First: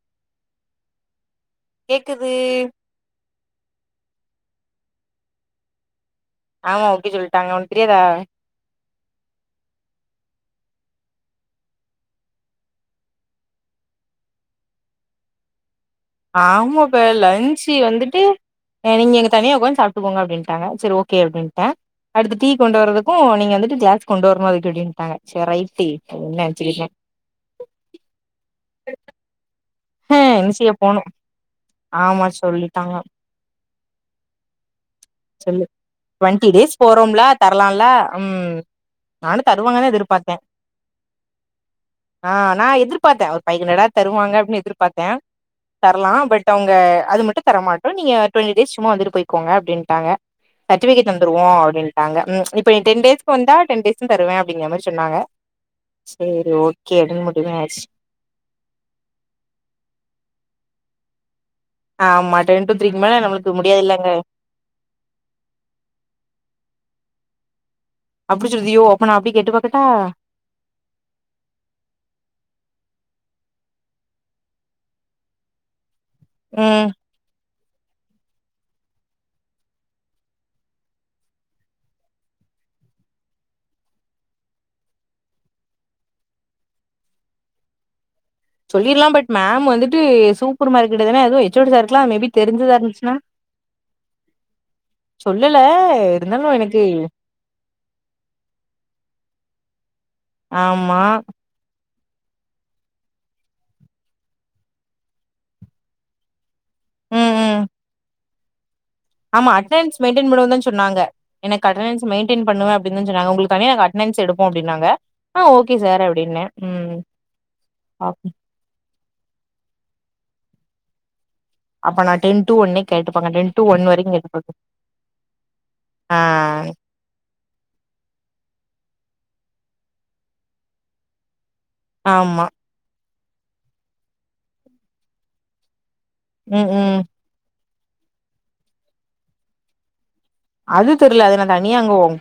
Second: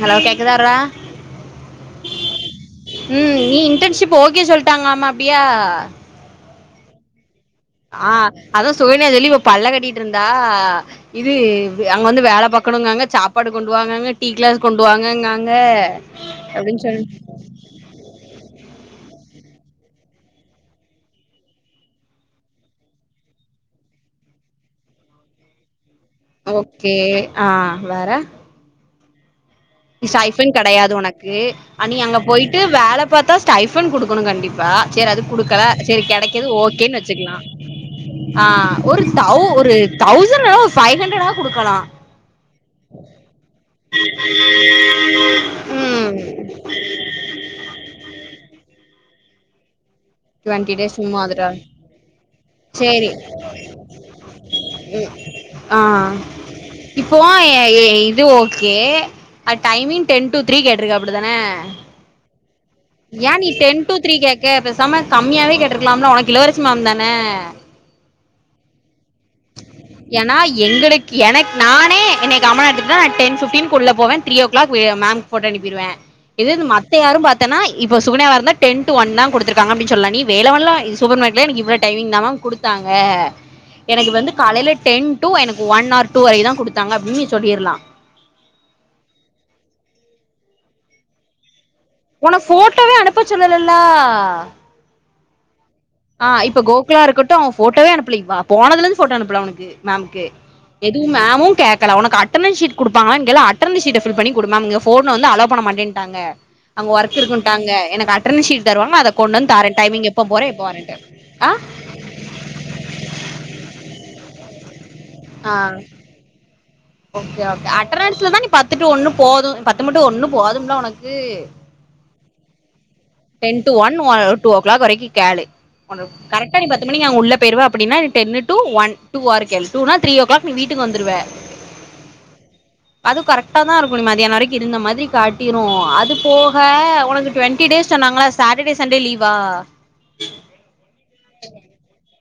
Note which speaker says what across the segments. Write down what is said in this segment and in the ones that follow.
Speaker 1: hello கேக்குதாரா
Speaker 2: கேக்குது
Speaker 1: உம் நீ இன்டர்ன்ஷிப் ஓகே சொல்ட்டாங்கலாம அப்டியா
Speaker 2: ஆமா ஓகே சொல்ட்
Speaker 1: ஆஹ் அதா சுகன்யா வெளிய பள்ள காட்டிட்டு இருந் தா இது அங்க வந்து வேல பாக்கணுங்காங்க சாப்பாடு கொண்டுவாங்கங்க டீ க்ளாஸ் கொண்டுவாங்க காங்க
Speaker 2: ஆமாப்பே லன்ச்சு வந்துட்டு நீங்க எங் தனியா உக்காந்து சாப்ட்டுகோங்க அப்டின்டாங்க சரி ஓகே அப்டின்ட அடுத்து டீ கொண்டு வரதுக்கு நீங்க வந்துட்டு கேஸ் கொண்டு வரணு அதுக்கு அப்டின்டாங்க சரி ரைட்டு அப்டின்னு நெனச்சுக்கிட்டே
Speaker 1: ஓகே ஆஹ் வேற
Speaker 2: ஹ
Speaker 1: ஷைஃபன்
Speaker 2: என் சி எப்
Speaker 1: கெடையாது
Speaker 2: போனு
Speaker 1: உனக்கு நீ அங்க
Speaker 2: ஆமா
Speaker 1: போயிட்டு
Speaker 2: சொல்லிட்டாங்க
Speaker 1: வேல பாத்தா ஸ்டைஃபன் குடுக்கணு கண்டிப்பா சரி அது குடுக்கல
Speaker 2: சொல்லு
Speaker 1: சரி
Speaker 2: டுவெண்ட்டி
Speaker 1: கெடைக்கிது
Speaker 2: டேஸ்
Speaker 1: ஓகேன்னு
Speaker 2: போறோம்ல
Speaker 1: வச்சுக்கலா
Speaker 2: தரலால்ல ம்
Speaker 1: அஹ் ஒரு
Speaker 2: நானு
Speaker 1: ஸ்டவ் ஒரு
Speaker 2: தருவாங்கன்னு
Speaker 1: தௌசண்ட் [unintelligible] ஃபைவ் ஹண்ரட்டாவது குடுக்கலா
Speaker 2: ஆஹ் நா எதிர்பாத்த ஒரு ஃபைஹண்ரட்டாவது தருவாங்க அப்டின்னு எதிர்பாத்த தரலா
Speaker 1: ம்
Speaker 2: பட் அவுங்க அது மட்டு தரமாட்டோ நீங்க டுவெண்ட்டி டேஸ் சும்மா வந்துட்டு போய்க்கோங்க அப்டின்டாங்க
Speaker 1: டுவெண்ட்டி டேஸ்
Speaker 2: சர்டிபிகேட் தந்துருவோ
Speaker 1: மாதிரா
Speaker 2: அப்டின்டாங்க இப்ப நீ டேன்
Speaker 1: சேரி
Speaker 2: டேஸ்க்கு வந்தா டென் டேஸ்ம் தருவ அப்டிங்கிற மாரி சொன்னாங்க
Speaker 1: ஆஹ்
Speaker 2: சேரி ஓகே
Speaker 1: இப்போ
Speaker 2: அப்டின்னு முடிவே ஆச்சு
Speaker 1: இது okay timing ten to three கேட்டிருக்க அப்டி தான
Speaker 2: ஆம்மா
Speaker 1: ஏன் நீ டென் டு த்ரீ கேக்க பேசாம கம்மியாவே கேட்டுருக்கலாம்ல ஒனக்கு இளவரசி மாம் தான
Speaker 2: அப்டி சொல்தியோ
Speaker 1: ஏன்னா எங்களுக்கு எனக்கு நானே என்ன காமனா எத்துகிட்டா டென் ஃபிஃப்டீனுக்கு உள்ள போவ three o'clock ma'am photo அனுப்பிருவ இது
Speaker 2: ம்
Speaker 1: மத்த யாரு பாத் தன இப்ப சுகனியாவ இருந்தா டென் டு ஒன் தா கொடுத்தருக்காங்க அப்டினு சொல்லலா நீ வேலவன்லா சூப்பர் இது மார்ட்லே இவ்ளோ டைமிங் தா மேம் குடுத்தாங்க எனக்கு வந்து காலைல டென் டூ எனக்கு ஒன் ஆர் டூ வரை தா குடுத்தாங்க அப்டின்னு நீ சொல்லிர்லா
Speaker 2: சொல்லிர்லா பட் மேம் வந்துட்டு சூப்பர் மார்க்கெட் தான எதுவு சுடிதார்குலா மேபி
Speaker 1: உனக்கு
Speaker 2: தெரிஞ்சதா
Speaker 1: போட்டோவே
Speaker 2: இருந்துச்சுன்னா
Speaker 1: அனுப்ப சொல்லலல்ல
Speaker 2: சொல்லல
Speaker 1: ஆஹ்
Speaker 2: இருந்தாலு
Speaker 1: இப்ப
Speaker 2: எனக்கு
Speaker 1: கோகுலா இருக்கட்டு அவ ஃபோட்டோவே அனுப்பல போனதுல இருந்து ஃபோட்டோ அனுப்பல அவனுக்கு மேம்க்கு
Speaker 2: ஆமா
Speaker 1: எதுவு மேமு கேக் கல உனக்கு அட்டர்னன் ஷீ்ட் குடுப்பாங்கல கேளு அட்டர்னன் ஷீட் ஃபில் பண்ணி கொடு மேம் இங்க ஃபோன் வந்து அலோ பண்ணமாட்டேட்டாங்க அங்க ஒர்க்
Speaker 2: ம் ம்
Speaker 1: இருக்குட்டாங்க எனக்கு அட்டர்ன் ஷீ்ட் தருவாங்க அத கொண்டு
Speaker 2: ஆமா
Speaker 1: வந்து தாரே
Speaker 2: அட்டனன்ஸ்
Speaker 1: டைமிங் எப்ப
Speaker 2: மெயின்டென்
Speaker 1: போற
Speaker 2: பண்ணுவோ தா
Speaker 1: எப்போ வரே
Speaker 2: சொன்னாங்க எனக்கு அட்டனன்ஸ் மெய்ன்டெய்ன் பண்ணுவ அப்டின்னு தா சொன்னாங்க உங்களுக்கு தனியா அட்னன்ஸ் எடுப்போ அப்டினாங்க ஆஹ்
Speaker 1: ஆ
Speaker 2: ஓகே சார் அப்டின்ன
Speaker 1: ஓகே ஓகே அட்ரன்ஸ்லதா நீ பத்து டூ ஒண்ணு போது பத்து மட்டு ஒண்ணு போதும்ல ஒனக்கு
Speaker 2: அப்ப நா டென் டூ ஒன்னே கேட்டுப்பாங்க
Speaker 1: டென்
Speaker 2: டு
Speaker 1: டூ ஒன்
Speaker 2: வரைக்கு
Speaker 1: டூ
Speaker 2: கேட்டுப்பாங்க
Speaker 1: ஓ க்ளாக் வரைக்கு கேளு
Speaker 2: ஆ
Speaker 1: கரெட்டா நீ பத்து மணிக்கு அங்க உள்ள போய்ருவ அப்டின்னா ten two one two or கேள் டூனா த்ரீ ஓ கிளாக் நீ வீட்டுக்கு வந்துருவ
Speaker 2: ஆம்மா
Speaker 1: அது கரெக்டா தா இருக்கு நீ மதியான வரைக்கு இருந்த மாதிரி காட்டிரு அது போக
Speaker 2: ம் ம்
Speaker 1: உனக்கு டுவென்டி டேஸ் சொன்னாங்களா சாட்டர்டே சண்டே லீவா
Speaker 2: அது தெரில அது நா தனியா அங்க போவு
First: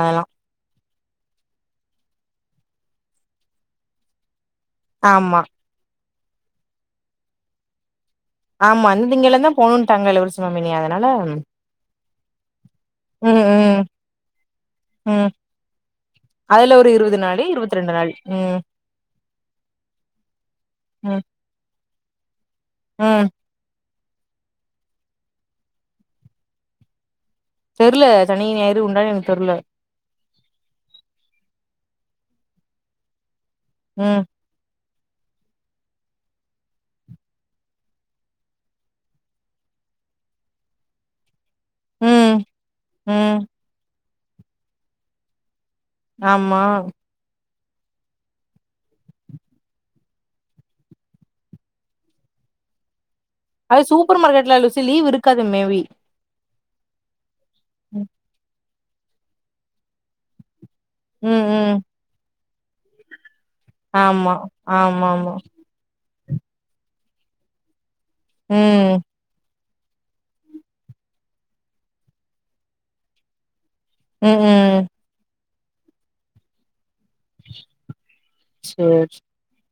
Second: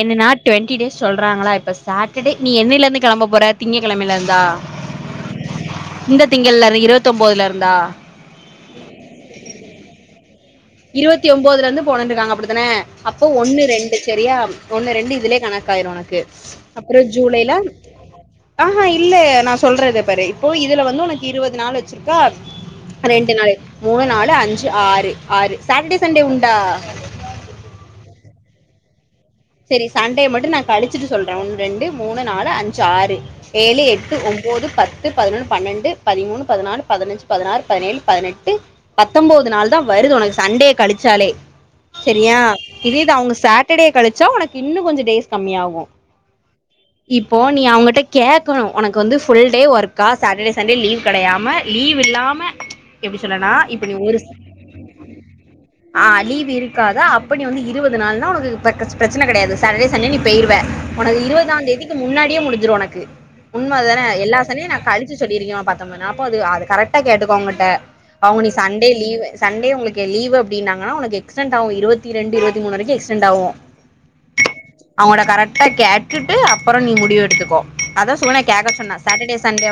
Speaker 1: என்னன்னா டுவெண்டி டேஸ் சொல்றாங்களா இப்ப சாட்டர்டே நீ என்னில இருந்து கெளம்ப போற திங்க கெழமைல இருந்தா
Speaker 2: ஆம்மா
Speaker 1: இந்த திங்கள்ல இருந்து இரவத்தொம்போதுல இருந்தா
Speaker 2: ஆமா இந்த திங்கல்லந்தா போணும்ட்டாங்க இளவரசி மாமினி அதனால
Speaker 1: இருவத்தி ஒம்போதுல இருந்து போனுருக்காங்க அப்டிதான அப்ப
Speaker 2: ம்
Speaker 1: ஒன்னு
Speaker 2: ம்
Speaker 1: ரெண்டு செரியா ஒன்னு ரெண்டு
Speaker 2: ம்
Speaker 1: இதுலே கணக்காயிடும் உனக்கு
Speaker 2: அதுல ஒரு
Speaker 1: அப்புறம்
Speaker 2: இருவது நாளு
Speaker 1: ஜூலைல
Speaker 2: இருவத்தி ரெண்டு நாள் ம்
Speaker 1: ஆஹஹா இல்ல நான் சொல்றது பாரு அப்போ இதுல வந்து
Speaker 2: ம்
Speaker 1: உனக்கு இருபது நாள் வச்சிருக்கா
Speaker 2: ம்
Speaker 1: ரெண்டு நாள் மூணு நாலு அஞ்சு ஆறு ஆறு சட்டர்டே சண்டே உண்டா
Speaker 2: தெரில சனி ஞாயிறு உண்டானு என
Speaker 1: சேரி சண்டே மட்டும் நா கழிச்சுட்டு சொல்றேன் ஒன்னு ரெண்டு மூணு நாலு அஞ்சு ஆறு ஏழு எட்டு
Speaker 2: ம்
Speaker 1: ஒம்போது பத் து பதினொன்னு பன்னெண்டு பதிமூணு பதினாலு பதினஞ்சு பதினாறு பதினேழு பதினெட்டு பத்தொம்பது நாள் தான் வரு து உனக்கு சண்டே கழிச்சாலே
Speaker 2: ம்
Speaker 1: செரியா இதேயிது
Speaker 2: ம்
Speaker 1: அவுங்க சட்டர்டே கழிச்சா உனக்கு இன்னு கொஞ்ச டேஸ் கம்மியாகும்
Speaker 2: ஆமா
Speaker 1: போ நீ அவுங்கிட்ட கேக்கணு உனக்கு வந்து ஃபுல் டே ஒர்க்கா சாட்டர்டே சண்டே லீவ் கிடையாம லீவ் இல்லா எப்படி சொல்லனா
Speaker 2: அது
Speaker 1: இப்ப நீ ஒரு
Speaker 2: சூப்பர் மார்க்கெட்ல லூசி லீவ் இருக்காது மேபி
Speaker 1: ஆ லிவ் இருக் காது அப்ப வந்து இருபது
Speaker 2: ம்
Speaker 1: நாள்னா உனக்கு பிரச்சனை கிடையாது சாட்டர்டே சண்டே நீ போயிருவ உனக்கு இருபதா
Speaker 2: ம்
Speaker 1: தேதிக்கு முன்னாடியே முடிஞ்சிரும் உனக்கு உண்ம அதுதானே
Speaker 2: ஆமா
Speaker 1: எல்லா சன்டேயும் நா கழிச்சு
Speaker 2: ஆமாமா
Speaker 1: சொல்லிருக்கே பத்தொம்பது நாள் அப்போ அது அது கரெக்டா கேட்டுக்கோ அவுங்கட்ட அவ நீ சண்டே
Speaker 2: ம்
Speaker 1: லீவு சண்டே அப்ப உங்களுக்கு லீவு அப்படின்னாங்கனா உனக்கு எக்ஸ்டென்ட் ஆகும் இருவத்தி ரெண்டு இருபத்தி மூணு வரைக்கு எக்ஸ்டென்ட் ஆகு
Speaker 2: உம் உம்
Speaker 1: அப்ப கேட்டுட்டு அப்புறம் நீ முடிவு எடுத்துக்கோ அதா சொன்ன கேக்க சொன்னா
Speaker 2: சேரி
Speaker 1: சாட்டர்டே சண்டே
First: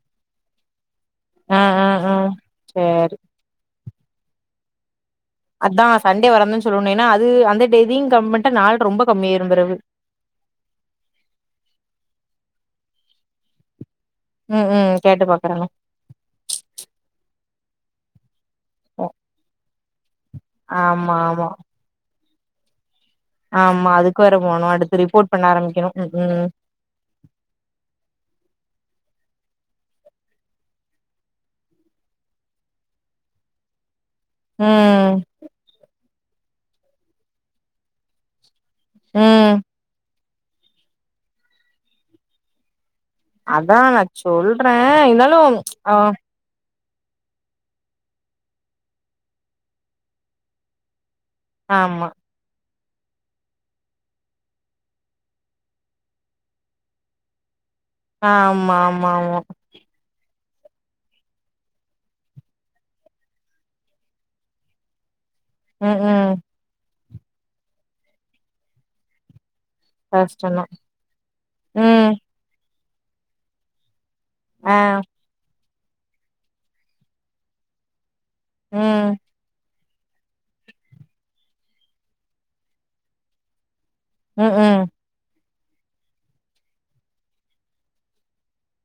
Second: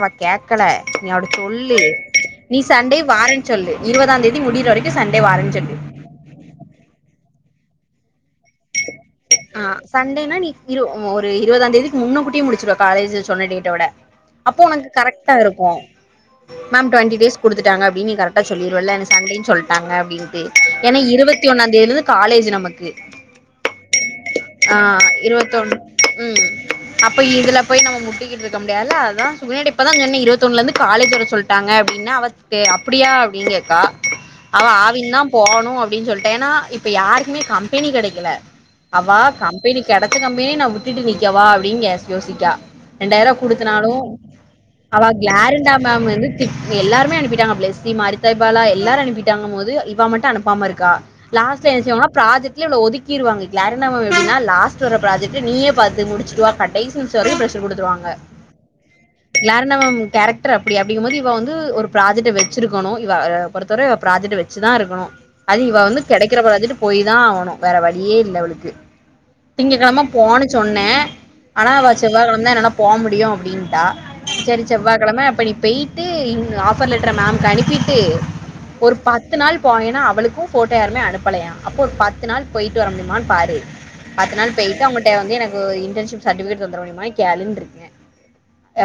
Speaker 1: அவ கேக்கல நீ அவாட்ட
Speaker 2: ஆ
Speaker 1: சொல்லு
Speaker 2: ஆ ஆ
Speaker 1: நீ சண்டே
Speaker 2: சேரி
Speaker 1: வாரன்னு சொல்லு இருபதாம் தேதி முடியுற வரைக்கு சண்டே வாரேன்னு சொல்லு
Speaker 2: அதா சண்டே வரன்னு சொல்லணு ஏன்னா அது அந்த தேதியும் கம்மி பண்ணிட்டா நாள் ரொம்ப கம்மியாயிரு பிறவு
Speaker 1: ஆஹ் சண்டேனா நீ இரு ஒரு இருபதாம்ந்தேதிக்கு முன்னக் கூட்டியே முடிச்சுடுவ காலேஜ்ல சொன்ன டேட்டோட அப்போ
Speaker 2: ம்
Speaker 1: உனக்கு
Speaker 2: ம் கேட்டு
Speaker 1: கரெக்டா
Speaker 2: பாக்குறேங்க
Speaker 1: இருக்கு மேம் டுவெண்ட்டி டேஸ் குடுத்துட்டாங்க அப்படின்னு கர க்டா சொல்லிடுவல்ல சண்டேன்னு சொல்லிட்டாங்க அப்படின்னுட்டு ஏன்னா
Speaker 2: ஆமா
Speaker 1: இருபத்தி
Speaker 2: ஆமா
Speaker 1: ஒன்னா தேதில இருந்து காலேஜ் நமக்கு
Speaker 2: ஆமா அதுக்
Speaker 1: ஆஹ் இருவத்தொண்ணு உம்
Speaker 2: ம்
Speaker 1: அப்ப இதுல போய் நம்ம முட்டிக்கிட்டு இருக்க முடியாதுல அத முன்னாடி இப்ப தான் சொன்ன இருவத்தி ஒன்னுல இருந்து காலேஜ் வர சொல்லிட்டாங்கப்படின்னா அவா அப்படியா அப்டினு கேக்கா அவா ஆவின்
Speaker 2: ம்
Speaker 1: தான் போணும் அப்டின் சொல்லிட்டா ஏன்னா இப்ப யாருக்குமே கம்பெனி கிடைக்கல அவா
Speaker 2: ம்
Speaker 1: கம்பெனி கிடைச்ச கம்பெனிய நா விட்டுட்டு நிக்கவா அப்டின் யோசிக்கா ரெண்டாயிரம்
Speaker 2: அதா நா
Speaker 1: குடுத்துனாலும்
Speaker 2: சொல்றே
Speaker 1: அவா
Speaker 2: இருந்தாலு
Speaker 1: க்ளரண்டா
Speaker 2: ஆ
Speaker 1: மேம் வந்து திட் எல்லாருமே அனுப்பிட்டாங்க ப்ளெஸி மாரிதாய் பாலா எல்லாரும் அனுப்பிட்டாங்க போது இவா மட்டும் அனுப்பாம இருக்கா லாஸ்டா என்ன
Speaker 2: ஆமா
Speaker 1: செய்வாங்கனா ப்ராஜெக்ட்ல இவள ஒதுக்கிருவாங்க வேற என்ன லாஸ்ட் வர ப்ராஜெக்ட்ல நீயே பாத்து முடிச்சிட்டு வா கடைசி நிமிஷம் வரைக்கும் ப்ரெஷ் எடுத்து குடுத்துருவாங்க
Speaker 2: ஆமா ஆமா ஆமா
Speaker 1: க்ளரண்டா மேம் கேரக் டர் அப்படி அப்படிங்குபோது இவா வந்து ஒரு ப்ராஜெக்ட வச்சிருக்கணும் இவ பொறுத்தவரை ப்ராஜெக்ட வச்சுதான் இருக்கனு அது இவா
Speaker 2: ம்
Speaker 1: வந்து
Speaker 2: ம்
Speaker 1: கிடைக்கிற ப்ராஜெக்ட் போய் தா ஆகணு வேற வழியே இல்ல அவளுக்கு திங்க கிழம போன்னு
Speaker 2: கஷ்டந்தா
Speaker 1: சொன்ன ஆனா அவ
Speaker 2: ம்
Speaker 1: செவ்வாய்கிழம தா என்னால போக முடியும் அப்படின்ட்டா சேரி
Speaker 2: ஆ
Speaker 1: செவ்வா கிழம அப்ப நீ போயிட்டு ஆஃபர் லெட்ர மேம்க்கு அனுப்பிட்டு ஒரு
Speaker 2: ம்
Speaker 1: பத்து நாள் போனேன்னா அவளுக்கும் போட்டோ யாருமே அனுப்பலையா அப்போ ஒரு பத்து நாள் போயிட்டு வர முடியுமான்னு பாரு பத்து நாள்
Speaker 2: ம் ம்
Speaker 1: போயிட்டு அவுங்கட்ட வந்து எனக்கு இன்டன்ஷிப் சர்டிபிகேட் தந்தர முடியுமா கேளுனு இருக்க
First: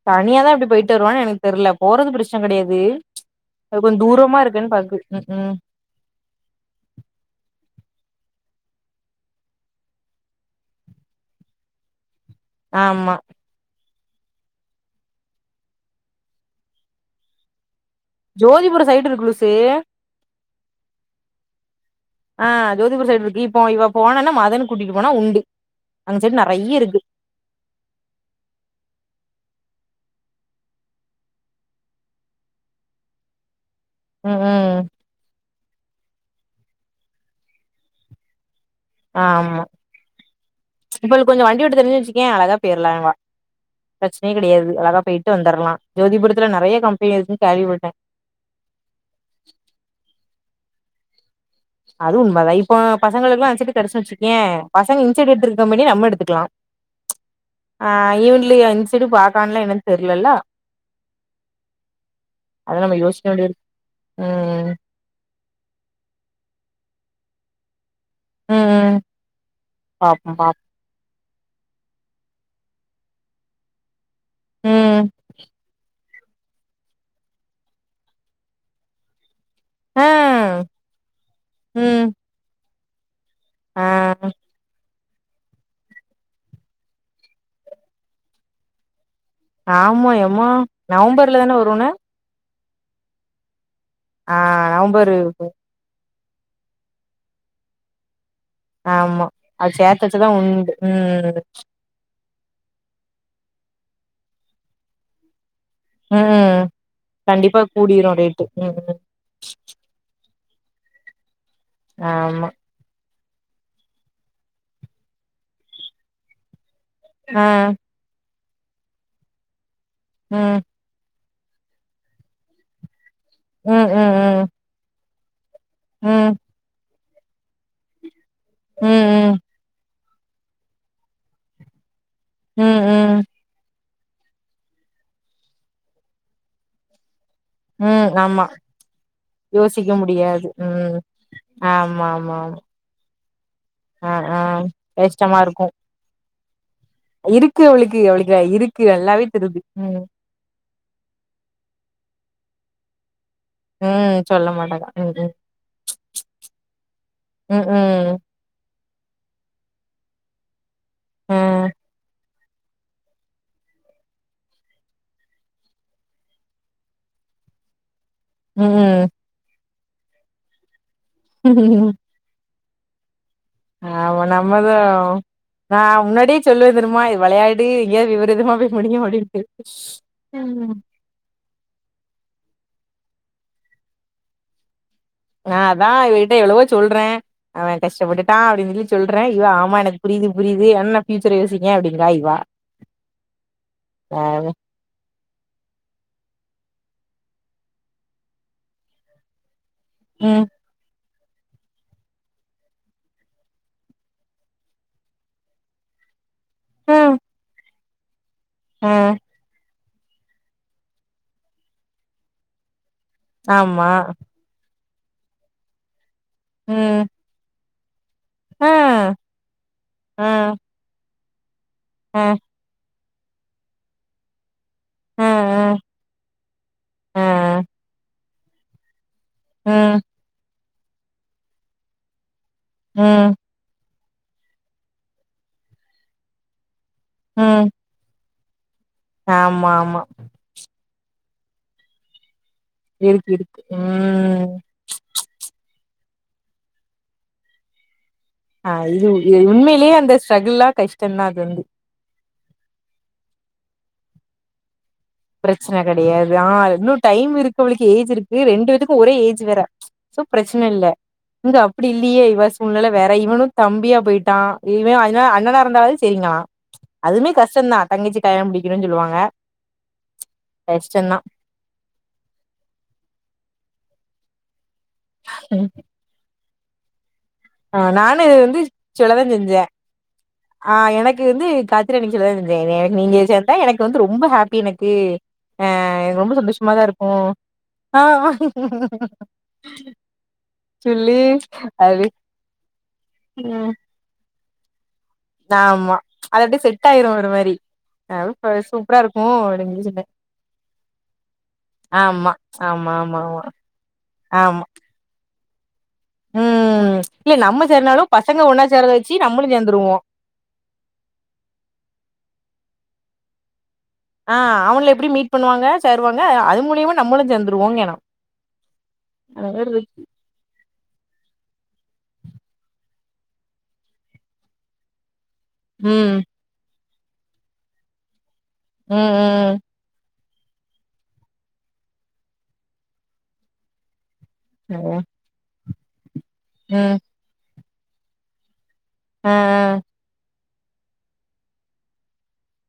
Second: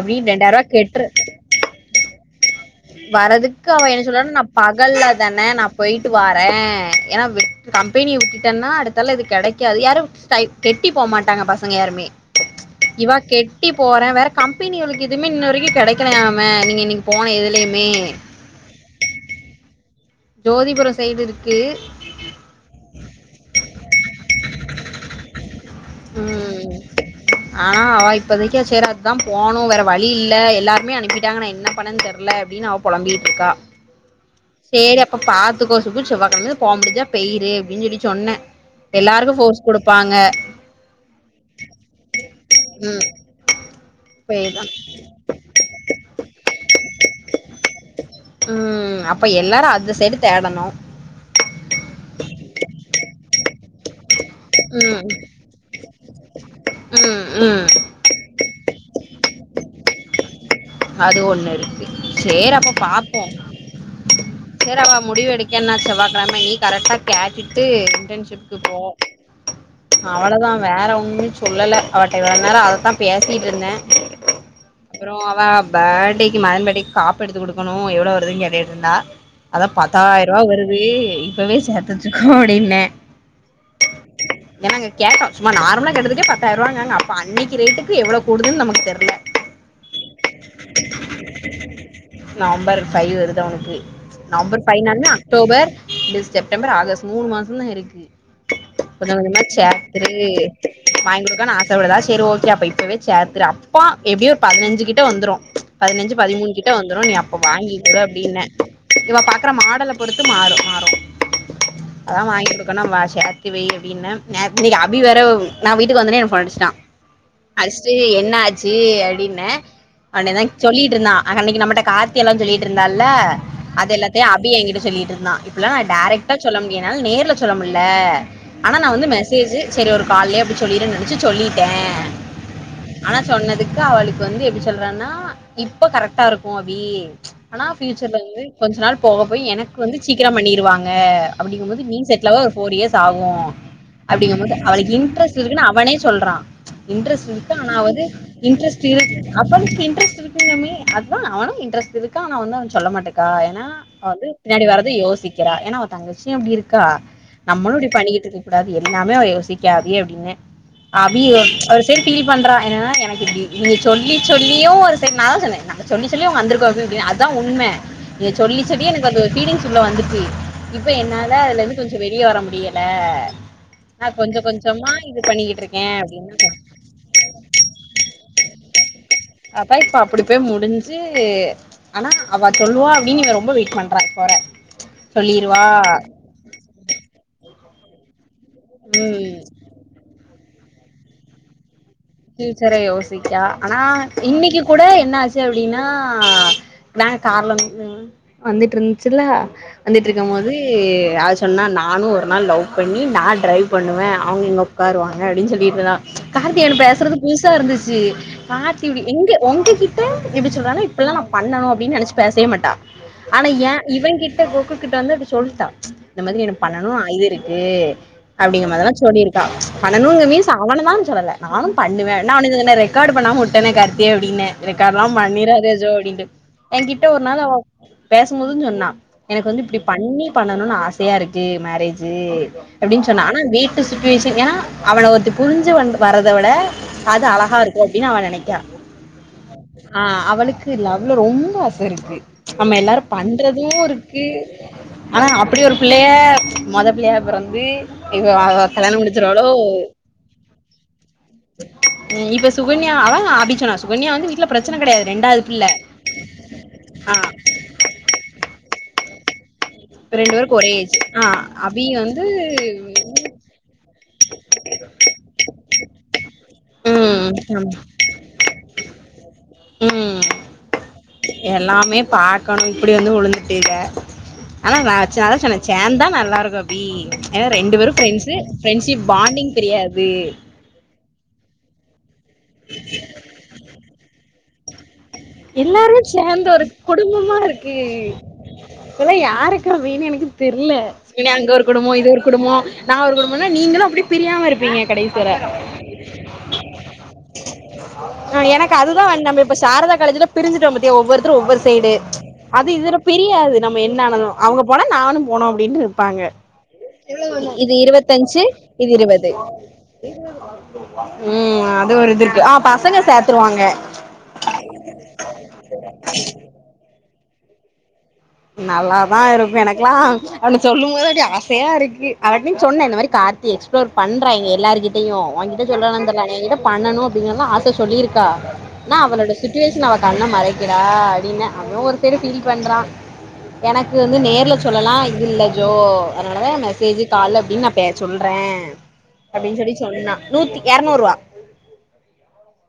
Speaker 2: தனியாதா எப்படி போயிட்டு வருவான்னு எனக்கு தெரியல போறது பிரச்சனை கிடையாது
Speaker 1: வர்றதுக்கு அவா என்ன சொன்னானா நா பகல்ல
Speaker 2: ம்
Speaker 1: தான
Speaker 2: ம்
Speaker 1: நா போயிட்டுவாறே ஏன்னா கம்பெனிய விட்டுட்டேன்னா அடுத்தால இது கிடைக்காது யாரும் கெட்டி போகமாட்டாங்க பசங்க யாருமே
Speaker 2: ஆமா
Speaker 1: இவா கெட்டி போறே வேற கம்பெனி அவளுக்கு எதுவுமே இன்ன வரைக்கும் கிடைக்கலயாமே நீ இன்னைக்கு போன எதுலயுமே
Speaker 2: ஜோதிபுர சைடு இருக்கு லுசு
Speaker 1: ஜோதிபுர சைடு இருக்கு
Speaker 2: ஆ ஜோதிபூர் சைடு இருக்கு இப்போ இவ போனானா மதனு கூட்டிட்டு போனா உண்டு அங்க சைடு
Speaker 1: ம்
Speaker 2: நெறைய இருக்கு
Speaker 1: ஆனா அவ இப்பதைக்க சேர் அதுதாம் போணு வேற வழி இல்ல எல்லாருமே அனுப்பிட்டாங்க நா என்ன பண்ணன் தெர்ல அப்டின் அவ பொழம்பிட்ருக்கா
Speaker 2: ம் ம்
Speaker 1: சேரி அப்ப பாத்துக்கோ சுகு செவ்வா கெழமதா போக முடிஞ்சா பெய்யிரு அப்டின் சொல்லி சொன்ன எல்லாருக்கு
Speaker 2: ஆமா
Speaker 1: ஃபோர்ஸ் குடுப்பாங்க
Speaker 2: இவளுக்கு கொஞ்ச வண்டி ஓட்ட தெரிஞ்சுனு வச்சுக்கே அழகா போய்ர்லா
Speaker 1: ம்
Speaker 2: வா பிரச்சனயே
Speaker 1: பெய்தான்
Speaker 2: கெடையாது அழகா போயிட்டு வந்துர்லா ஜோதி
Speaker 1: ஆ அப்ப எல்லாரு அந்த சைடு தேடணு
Speaker 2: அது உண்மதா இப்போ பசங்களுக்குலா அந்‌ செட்டு கெடச்சுனு வச்சு ஏ பசங்க
Speaker 1: ம்
Speaker 2: இன்செட் எடுத்துருக்க முன்னாடி நம்ம எடுத்துக்கலா
Speaker 1: ம் ம்
Speaker 2: ஆ ஈவன்லயு திடு பக்கான்லா என்னன் தெர்லல்ல
Speaker 1: அது ஒன்னு இருக்கு சேர் அப்ப
Speaker 2: அத நம்ம
Speaker 1: பாப்போ
Speaker 2: யோசிக்க வேண்டியது ம்
Speaker 1: சேரி அவ முடிவு எடுக்கேன்னா செவ்வா கெழம நீ கரெக்டா கேட்டுட்டு
Speaker 2: ம்
Speaker 1: இன்டன்ஷிப்கு போ
Speaker 2: ம் பாப்போ
Speaker 1: அவளதா
Speaker 2: பாப்போ
Speaker 1: வேற ஒன்னுச் சொல்லல அவட்ட இவ்ளோ நேர அதத்தா பேசிட்ருந்தே
Speaker 2: ம்
Speaker 1: அப்றோ அவ பேர்டேக்கு மதன் பேர்டேக்கு காப்பெடுத்து குடுக்கணு எவ்ளோ வருதுன் கேட்டுட்டு இருந்தா அதா
Speaker 2: ஆ
Speaker 1: பத்தாயிர்ரூவா வருது இப்பவே சேத்து
Speaker 2: ம்
Speaker 1: வச்சுக்கோ அப்டின்னே
Speaker 2: ஆ
Speaker 1: என்னங்க கேட்டோ சும்மா நார்மலா கேட்டதுக்கே பத்தாய்ருவாங்காங்க அப்ப அன்னைக்கு ரேட்டுக்கு எவ்ளோகூடுதுன் நமக்கு தெர்ல
Speaker 2: ஆமா எம்மா நவம்பர்லதானே வருன்ன
Speaker 1: நவம்பர் ஃபை வருது அவனுக்கு நவம்பர் ஃபைவ்னாலுமே அக்டோபர் டிஸ் செப்டம்பர் ஆகஸ்ட் மூணு மாசந்தா இருக்கு கொஞ்ச
Speaker 2: ஆமா
Speaker 1: கொஞ்சமா
Speaker 2: அது சேத்து
Speaker 1: சேர்த்துரு
Speaker 2: வச்சதா உண்டு
Speaker 1: வாங்கி
Speaker 2: ம்
Speaker 1: குடுக்கன் ஆசப்படுதா சேரி ஓகே அப்ப இப்பவே சேர்த இதுர அப்பா எப்டியு ஒரு பதுனஞ்சு கிட்ட வந்துரு பதினஞ்சு பதிமூணு
Speaker 2: ம்
Speaker 1: கிட்ட வந்துரு நீ அப்ப
Speaker 2: கண்டிப்பா
Speaker 1: வாங்கி கூட
Speaker 2: கூடிரு
Speaker 1: அப்டின்னே
Speaker 2: ரேட்டு ம் ம்
Speaker 1: இவக் பாக்குற மாடலப் பொறுத்து மாறு மாறு அதா வாங்கி
Speaker 2: ஆமா
Speaker 1: குடுக்கணு ரொம் ஆசையா இருக் க்குவே அப்டின்னே நேத் இன்னைக்கு அபி வேற நா வீட்டுக்கு வந்தோனே எனக்கு ஃபோன் அடிச்ட்டா
Speaker 2: ஆ
Speaker 1: அடிச்ட்டு என்ன ஆச்சு அப்டின்னே அவனேதாங்
Speaker 2: ம்
Speaker 1: சொல்லிட்ருந்தா அ அன்னைக்கு நம்மட்ட கார்த்தியெல்லா சொல்லிட்ருந்தால்ல
Speaker 2: ம் ம்
Speaker 1: அதெல்லாத்தையு
Speaker 2: ம்
Speaker 1: அபி எங்கிட்ட சொல்லிட்ருந்தா இப்புட்லா நா டேரெக்ட்டா
Speaker 2: ம்
Speaker 1: சொல்ல முடியனால் நேர்ல சொல்ல முட்ல ஆனா நா
Speaker 2: ம்
Speaker 1: வந்து
Speaker 2: ம்
Speaker 1: மெசேஜு செரி ஒரு கால்லே அப்டி சொல்லிருன் நெனச்சு சொல்லிட்டே
Speaker 2: ம்
Speaker 1: ஆனா
Speaker 2: ம்
Speaker 1: சொன்னதுக்கு அவளுக்கு வந்து எப்டி சொல்றேன்னா இப்ப கரெக்டா இருக்கு அபி ஆனா
Speaker 2: ம்
Speaker 1: ஃபியூச்சர்ல வந்து
Speaker 2: ஆமா
Speaker 1: கொஞ்ச நாள் போக போய் எனக்கு
Speaker 2: யோசிக்க
Speaker 1: வந்து சீக்கிரம்
Speaker 2: முடியாது
Speaker 1: பண்ணிருவாங்க
Speaker 2: ம்
Speaker 1: அப்டிங்கும்போது நீ
Speaker 2: ஆமா
Speaker 1: செட்டில்
Speaker 2: ஆமா
Speaker 1: ஆவ
Speaker 2: ஆமா
Speaker 1: ஃபோர் இயர்ஸ் ஆகு
Speaker 2: ஆ ஆ
Speaker 1: அப்டிங்கும்போது அவளுக்கு
Speaker 2: கஷ்டமா
Speaker 1: இன்ட்ரெஸ்ட்
Speaker 2: இருக்கு
Speaker 1: இருக்குன்னு அவனே சொல்றா இன்ட்ரெஸ்ட் இருக்கு
Speaker 2: அவளுக்கு
Speaker 1: ஆனாவது
Speaker 2: அவளுக்கு இருக்கு
Speaker 1: இன்ட்ரெஸ்ட் இரு
Speaker 2: நல்லாவே தெரிது
Speaker 1: அவளுக்கு
Speaker 2: ம்
Speaker 1: இன்டரெஸ்ட் இருக்குன்னம்மே அதுதா‌ அவனு இன்ட்ரெஸ்ட் இருக்கு ஆனா ஒன்னு சொல்ல மாட்டே க்கா ஏனா அவ
Speaker 2: ம்
Speaker 1: வந்து
Speaker 2: சொல்ல
Speaker 1: பின்னாடி
Speaker 2: மாட்டாங்க
Speaker 1: வர்றது
Speaker 2: ம்
Speaker 1: யோசிக்கிறா ஏனா அவ தங்கச்சியு அப்டி இருக்கா
Speaker 2: ம் ம்
Speaker 1: நம்மளு இப்டி
Speaker 2: ம்
Speaker 1: பண்ணிக்கிட்டு இருக்க கூடாது எல்லாமே அவ யோசிக்கா அபி அப்டின்னே
Speaker 2: ஆ
Speaker 1: அபியு ஒரு சைடு ஃபீல் பண்றா என்னன்னா எனக்கு இப்டி இருந்துச்சு சொல்லி சொல்லியு ஒரு சைட் நா தா சொன்னே நாங்க சொல்லி சொல்லியு அவ்ங்க வந்திருக்கு அபி அப்டின்னு அதா உண்ம இத சொல்லி சொல்லியே
Speaker 2: ம்
Speaker 1: எனக்கு அந்த ஒரு ஃபீலிங்ஸ் உள்ள வந்துருச்சு இப்ப என்னால்ல அதுலருந்து கொஞ்ச வெளிய வர முடிய ல
Speaker 2: ஆமா நம்மதா நா
Speaker 1: இருக்கே
Speaker 2: முன்னாடியே
Speaker 1: அப்டின்னு சொன்
Speaker 2: சொல்லுவே தெரிமா இது வெளையாடி எங்யாது விபரீதமா போய் முடியு அப்டின்ட்டு
Speaker 1: அதா இப்ப அப்டி போய்
Speaker 2: ம்
Speaker 1: முடிஞ்சு ஆனா அவ சொல்லுவா நீங்கங்க ரொம்ப வெயிட் பண்றா போற
Speaker 2: நா அதா இவகிட்ட எவ்ளவோ சொல்றே அவ கஷ்டப்பட்டு டா அப்டின் சொல்லி சொல்றே
Speaker 1: ம்
Speaker 2: இவா ஆமா எனக்கு புரியுது புரியுது ஆனா நா ஃபியூச்சர யோசிக்கே அப்டின்
Speaker 1: ஃபியூச்சர யோசிக்கா ஆனா
Speaker 2: ஆ
Speaker 1: இன்னைக்கு கூட என்னாச்சு அப்டின்னா நாங்க கார்ல ம் வந்துட்டு இருந்ச்சுல வந்துட்டு இருக்கும்
Speaker 2: ம்
Speaker 1: போது ஆ சொன்னா நானு ஒரு நாள் லவ் பண்ணி நா டிரைவ் பண்ணுவே அவங்க இங்க உக்காருவாங்க அப்டின்னு சொல்லிடுருந்தா க ஆர்த்தி எகிட்ட பேசுறது
Speaker 2: ம்
Speaker 1: புதுசா இருந்துச்சு காத்தி
Speaker 2: ஆ
Speaker 1: இப்டி எங்க உங்ககிட் ட எப்டி சொல்வானா இப்பில்லா நா பண்ணனு அப்டின்னு நெனச்சு பேசவே மாட்டா ஆனா எ
Speaker 2: ஆமா
Speaker 1: இவ கிட்ட போக்கு கிட்ட வந்து அப்டி சொல்ட்ட இந்த மாதிரி என்ன பண்ணனு
Speaker 2: ம்
Speaker 1: அயிருக்கு அப்டிங்கதிர
Speaker 2: ஆ
Speaker 1: மாதிரில்லா சொல்லிருக்கா பனுங்க
Speaker 2: ஆ
Speaker 1: மீன்ஸ் அவண தான்னு சொல்லல நானு பண்ணுவே
Speaker 2: ஆ
Speaker 1: நானு இந்த மா இன்னொரு காடு பண்ணா முட்டனே கருத்து அப்டின்னே இருக்கார்லா
Speaker 2: ஆ ஆ
Speaker 1: பண்ணிராதே ஜோ அப்டின்ட்டு எகிட்ட
Speaker 2: ஆ
Speaker 1: ஒரு நாள் அவ பேசம்போது சொன்னா எனக்கு வந்து இப்டி
Speaker 2: ம்
Speaker 1: பண்ணி பண்ணணுனு ஆசையா இருக்கு மேரேஜு அப்டின்னு சொன்னா
Speaker 2: ம்
Speaker 1: ஆனா வீட்டு சுச்சுவேஷன் ஏன்னா அவள ஒருத்தி புரிஞ்சி வந்த் வர்றத விட அது அழகா
Speaker 2: ம்
Speaker 1: இருக்கு அப்டின்னு அவ நெனைக்குறா
Speaker 2: ஆமா
Speaker 1: ஆ
Speaker 2: ஆமா
Speaker 1: அவளுக்கு லவ் வுல ரொம்ப ஆச இருக்கு நம்ம எல்லாரு
Speaker 2: இருக்கு இருக்கு
Speaker 1: பண்றது இருக்கு
Speaker 2: ம்
Speaker 1: ஆனா அப்டி ஒரு பிள் ளயே மொத பிள்ளையா பிறந்து இவ அவ
Speaker 2: ஆ
Speaker 1: கல்யாணம்
Speaker 2: இது
Speaker 1: முடிச்சிருவாளோ
Speaker 2: உண்மையிலேயே அந்த ஸ்ட்ரகுல்லா கஷ்டந்தா அது வந்து
Speaker 1: இப்ப சுகன்யா அதா அபி சொன்னா சுகன்யா வந்து வீட்ல பிரச்சன கெடையாது ரெண்டாவது பிள்ள
Speaker 2: பிரச்சன கெடையாது ஆ இன்னு
Speaker 1: ஆ
Speaker 2: டைம் இருக்கு அவளுக்கு ஏஜ் இருக்கு ரெண்டு பேத்துக்கு ஒரே ஏஜ் வேற
Speaker 1: இப்ப
Speaker 2: சோ
Speaker 1: ரெண்டு பேருக்கு
Speaker 2: பிரச்சன
Speaker 1: ஒரே
Speaker 2: இல்ல
Speaker 1: ஏஜ் ஆ
Speaker 2: இங்க
Speaker 1: அபி
Speaker 2: அப்டி இல்லையே
Speaker 1: வந்து
Speaker 2: இவ சூழ்நில வேற இவனு தம்பியா போயிட்டா இ இவ அணா அண்ணனா இருந்தாலு செரிங்களா
Speaker 1: ம்
Speaker 2: அதுமே
Speaker 1: ஆமா
Speaker 2: கஷ்டந்தா தங்கச்சி கல்யாண முடிக்கனுன் சொல்லுவாங்க
Speaker 1: ம்
Speaker 2: கஷ்டந்தா
Speaker 1: எல்லாமே பாக்கணு இப்டி வந்து விழுந்துட்டீங்க ஆனா நா வச்சு அதா சொன்னே சேந்தா நல்லா இருக்கு அபி ஏன்னா ரெண்டு
Speaker 2: ஆ
Speaker 1: பேரு
Speaker 2: நானு இது
Speaker 1: ஃப்ரெண்ட்ஸு
Speaker 2: வந்து
Speaker 1: ஃப்ரெண்ட்ஷிப்
Speaker 2: சொல்லதா
Speaker 1: பாண்டிங்
Speaker 2: செஞ்சே
Speaker 1: தெரியாது
Speaker 2: ஆ எனக்கு வந்து கா [unintelligible] நீங்க சேந்தா எனக்கு வந்து ரொம்ப ஹேப்பி எனக்கு ஆ
Speaker 1: எல்லாருமே
Speaker 2: எனக்கு ரொம்ப
Speaker 1: சேர்ந்து ஒரு
Speaker 2: சந்தோஷமாதா இருக்கு
Speaker 1: குடும்பமா இருக்கு
Speaker 2: ஆ
Speaker 1: இதுல்ல யாருக்கு வீனு எனக்கு தெரில
Speaker 2: சொல்லி
Speaker 1: என்ன அங்க ஒரு குடும்போ
Speaker 2: அது
Speaker 1: இது ஒரு குடும்போ நா ஒரு குடும்பனா
Speaker 2: ம்
Speaker 1: நீங்களு அப்டி பிரியாம இருப்பீங்க கடை
Speaker 2: ஆமா அதப்ட்டி செட் ஆயிரு ஒரு மாரி அது
Speaker 1: ஆ
Speaker 2: பாரு
Speaker 1: எனக்கு
Speaker 2: சூப்ரா
Speaker 1: அதுதா
Speaker 2: இருக்கு
Speaker 1: வந்து நம்ம இப்ப
Speaker 2: எனக்கு
Speaker 1: சாரதா
Speaker 2: புடிச்சுருக்கு
Speaker 1: காலேஜ்ல பிரிஞ்சிட்டோ பாத்தியா ஒவ்வொருத்தரு ஒவ்வொரு சைடு
Speaker 2: ஆமா
Speaker 1: அது
Speaker 2: ஆமா
Speaker 1: இதுல
Speaker 2: ஆமா ஆமா
Speaker 1: பிரியாது நம்ம என்ன பண்ணனு அவங்க
Speaker 2: ஆமா
Speaker 1: போனா நானு போனு அப்டின்டுருப்பாங்க
Speaker 2: ம் இல்ல நம்ம
Speaker 1: இது
Speaker 2: சேரனாலு பசங்க
Speaker 1: இருவத்தஞ்சு
Speaker 2: ஒன்னா
Speaker 1: இது
Speaker 2: சேரத வச்சு
Speaker 1: இருவது
Speaker 2: நம்மளு சேந்துருவோ
Speaker 1: ம் அது ஒரு இது இருக்கு ஆ பசங்க சேத்துருவாங்க
Speaker 2: ஆ அவங்கள எப்டி மீட் பண்ணுவாங்க சேருவாங்க அது மூலியமா நம்மளு சேந்துருவோங்க நா
Speaker 1: நல்லாதா இருக்கு எனக்கெல்லா அவன சொல்லும்போது அப்டி ஆசையா இருக்கு அவர்கிட்டையு சொன்னே இந்த மாரி கார்த்தி எக்ஸ்ப்ளோர் பண்றா எங்க எல்லார்கிட்டையு அவங்கிட்ட சொல்றானானு
Speaker 2: ம்
Speaker 1: தெரில ஆனா எங்கிட்ட பண்ணணு அப்டினெல்லா ஆச சொல்லிருக்கா
Speaker 2: ம்
Speaker 1: ஆனா அவளோட சுட்டுவேஷன் அவ கண்ண மறைக்கிறா அப்டின்னே அவ ஒரு சைடு ஃபீல் பண்றா எனக்கு வந்து நேர்ல
Speaker 2: ம்
Speaker 1: சொல்லலா
Speaker 2: ம்
Speaker 1: இது இல்ல ஜோ அதனாலதா
Speaker 2: ம்
Speaker 1: மெசேஜ்ஜு கால் அப்டின்னு நா பே சொல்றே
Speaker 2: ஆ ஆ
Speaker 1: அப்டின்னு சொல்லி சொன்னா நூத்தி எரநூரூவா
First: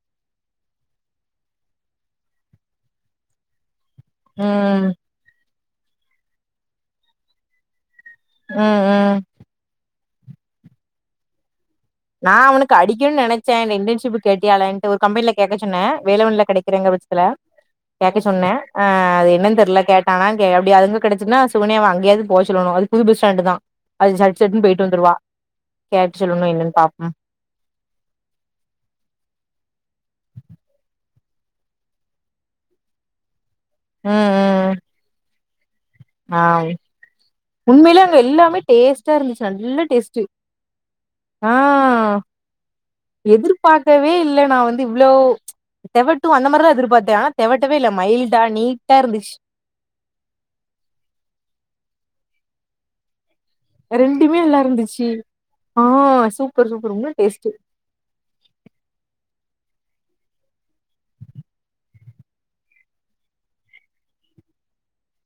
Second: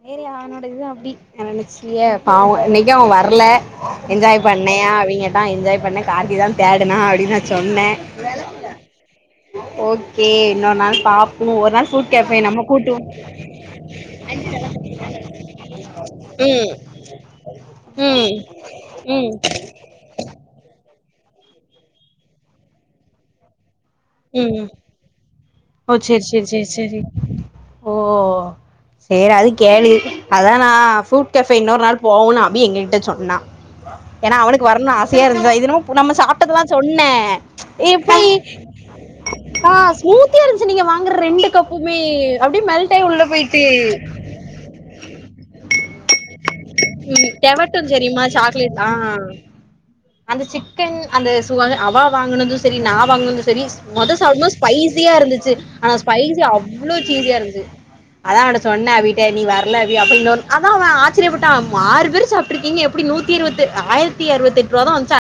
Speaker 1: நேர்ல அவனோட இது அப்டி அவ மிக்ச்லியே பாவோ இன்னைக்கு அவ வர்ல என்ஜாய் பண்ணேயா
Speaker 2: ம்
Speaker 1: அப்டிங்கேட்டா என்ஜாய் பண்ணே கார்த்தி தா தேடுனா அப்டின்னு நா சொன்னே
Speaker 2: ம் ம்
Speaker 1: ஓகே இன்னொரு நாள் பாக்கணு ஒரு நாள் கூப்ட்
Speaker 2: நா
Speaker 1: கேப்பே நம்ம
Speaker 2: அவனுக்கு
Speaker 1: கூட்டு
Speaker 2: அடிக்கணுனு நெனச்சே இந்த இன்டர்ன்ஷிப் கேட்டியாடான்ட்டு ஒரு கம்பெனில கேட்க சொன்னே வேலவன்ல
Speaker 1: ம்
Speaker 2: கெடைக்கிறங்க பட்சத்துல கேக்க
Speaker 1: ம்
Speaker 2: சொன்னே ஆ அது
Speaker 1: ம்
Speaker 2: என்னன் தெரில கே ட்டானா அங்கே அப்டியே அது வந்து கெடச்சுன்னா சுகனியாவ அங்கயாவது போ சொல்லணு அது புது பஸ் ஸ்டாண்டு தா அது சட்சட்ன்னு
Speaker 1: ம்
Speaker 2: போயிட்டு வந்துருவா
Speaker 1: ஓ
Speaker 2: கேட்டு சொல்லுங்க என்னன்னு பா
Speaker 1: செரி ஓ சேரி அது கேளு அதா நா ஃப்ரூட் கஃபே இன்னொரு நாள் போவோன்னு அபி எங்ககிட்ட சொன்னா
Speaker 2: ம்
Speaker 1: ஏன்னா அவனுக்கு
Speaker 2: ம்
Speaker 1: வரணு ஆசையா இருந்துதா இது என்னமோ பு நம்ம
Speaker 2: ஆ
Speaker 1: சாப்ட்டதுல்லா சொன்னே
Speaker 2: உண்மையிலே அங்க
Speaker 1: எப்டி
Speaker 2: எல்லாமே டே டேஸ்டா இருந்துச்சு
Speaker 1: ஆ
Speaker 2: நல்ல டேஸ்ட்டு
Speaker 1: ஸ்மூத்தியா இருந்துச்சு நீங்க வாங்குற ரெண்டு
Speaker 2: ஆ
Speaker 1: கப்புமே அப்டியே மெல்ட்டாயி உள்ள போயிட்டு
Speaker 2: எதிர்பா க்கவே இல்ல நா வந்து இவ்ளோ தெவட்டு அந்த மாரிதா திர் பாத்தே ஆனா
Speaker 1: ம்
Speaker 2: தெவட்டவே இல்ல
Speaker 1: தெவட்டும் தெரியுமா
Speaker 2: மைல்டா
Speaker 1: சாக்லேட் ஆ
Speaker 2: நீட்டா இர்ந்துச்
Speaker 1: அந்த சிக்கன் அந்த சுவாந்து அவா வாங்குனது சரி நா வாங்குனது தெரிஸ் மொத
Speaker 2: ரெண்டுமே
Speaker 1: சாவ்டுமோது
Speaker 2: நல்லா இருந்துச்சு
Speaker 1: ஸ்பைசியா இருந்துச்சு
Speaker 2: ஆ
Speaker 1: அனா ஸ்பைசி
Speaker 2: சூப்பர்
Speaker 1: அவ்ளோ
Speaker 2: சூப்பர் உன்னு
Speaker 1: சீஸியா
Speaker 2: டேஸ்ட்டு
Speaker 1: இருஞ்ச்சு அதா அவட்ட சொன்ன வீட்ட நீ வர்ல வி அப்ப இன்னோன் அதா அவ ஆச்சிரியபட் டாமா ஆறு பேரு சாப்ட்ருக்கீங்க எப்புடி நூத்தி இருவத்து ஆயர்த்தி அறுவத்தெட்ருவா தா வந்ச்ச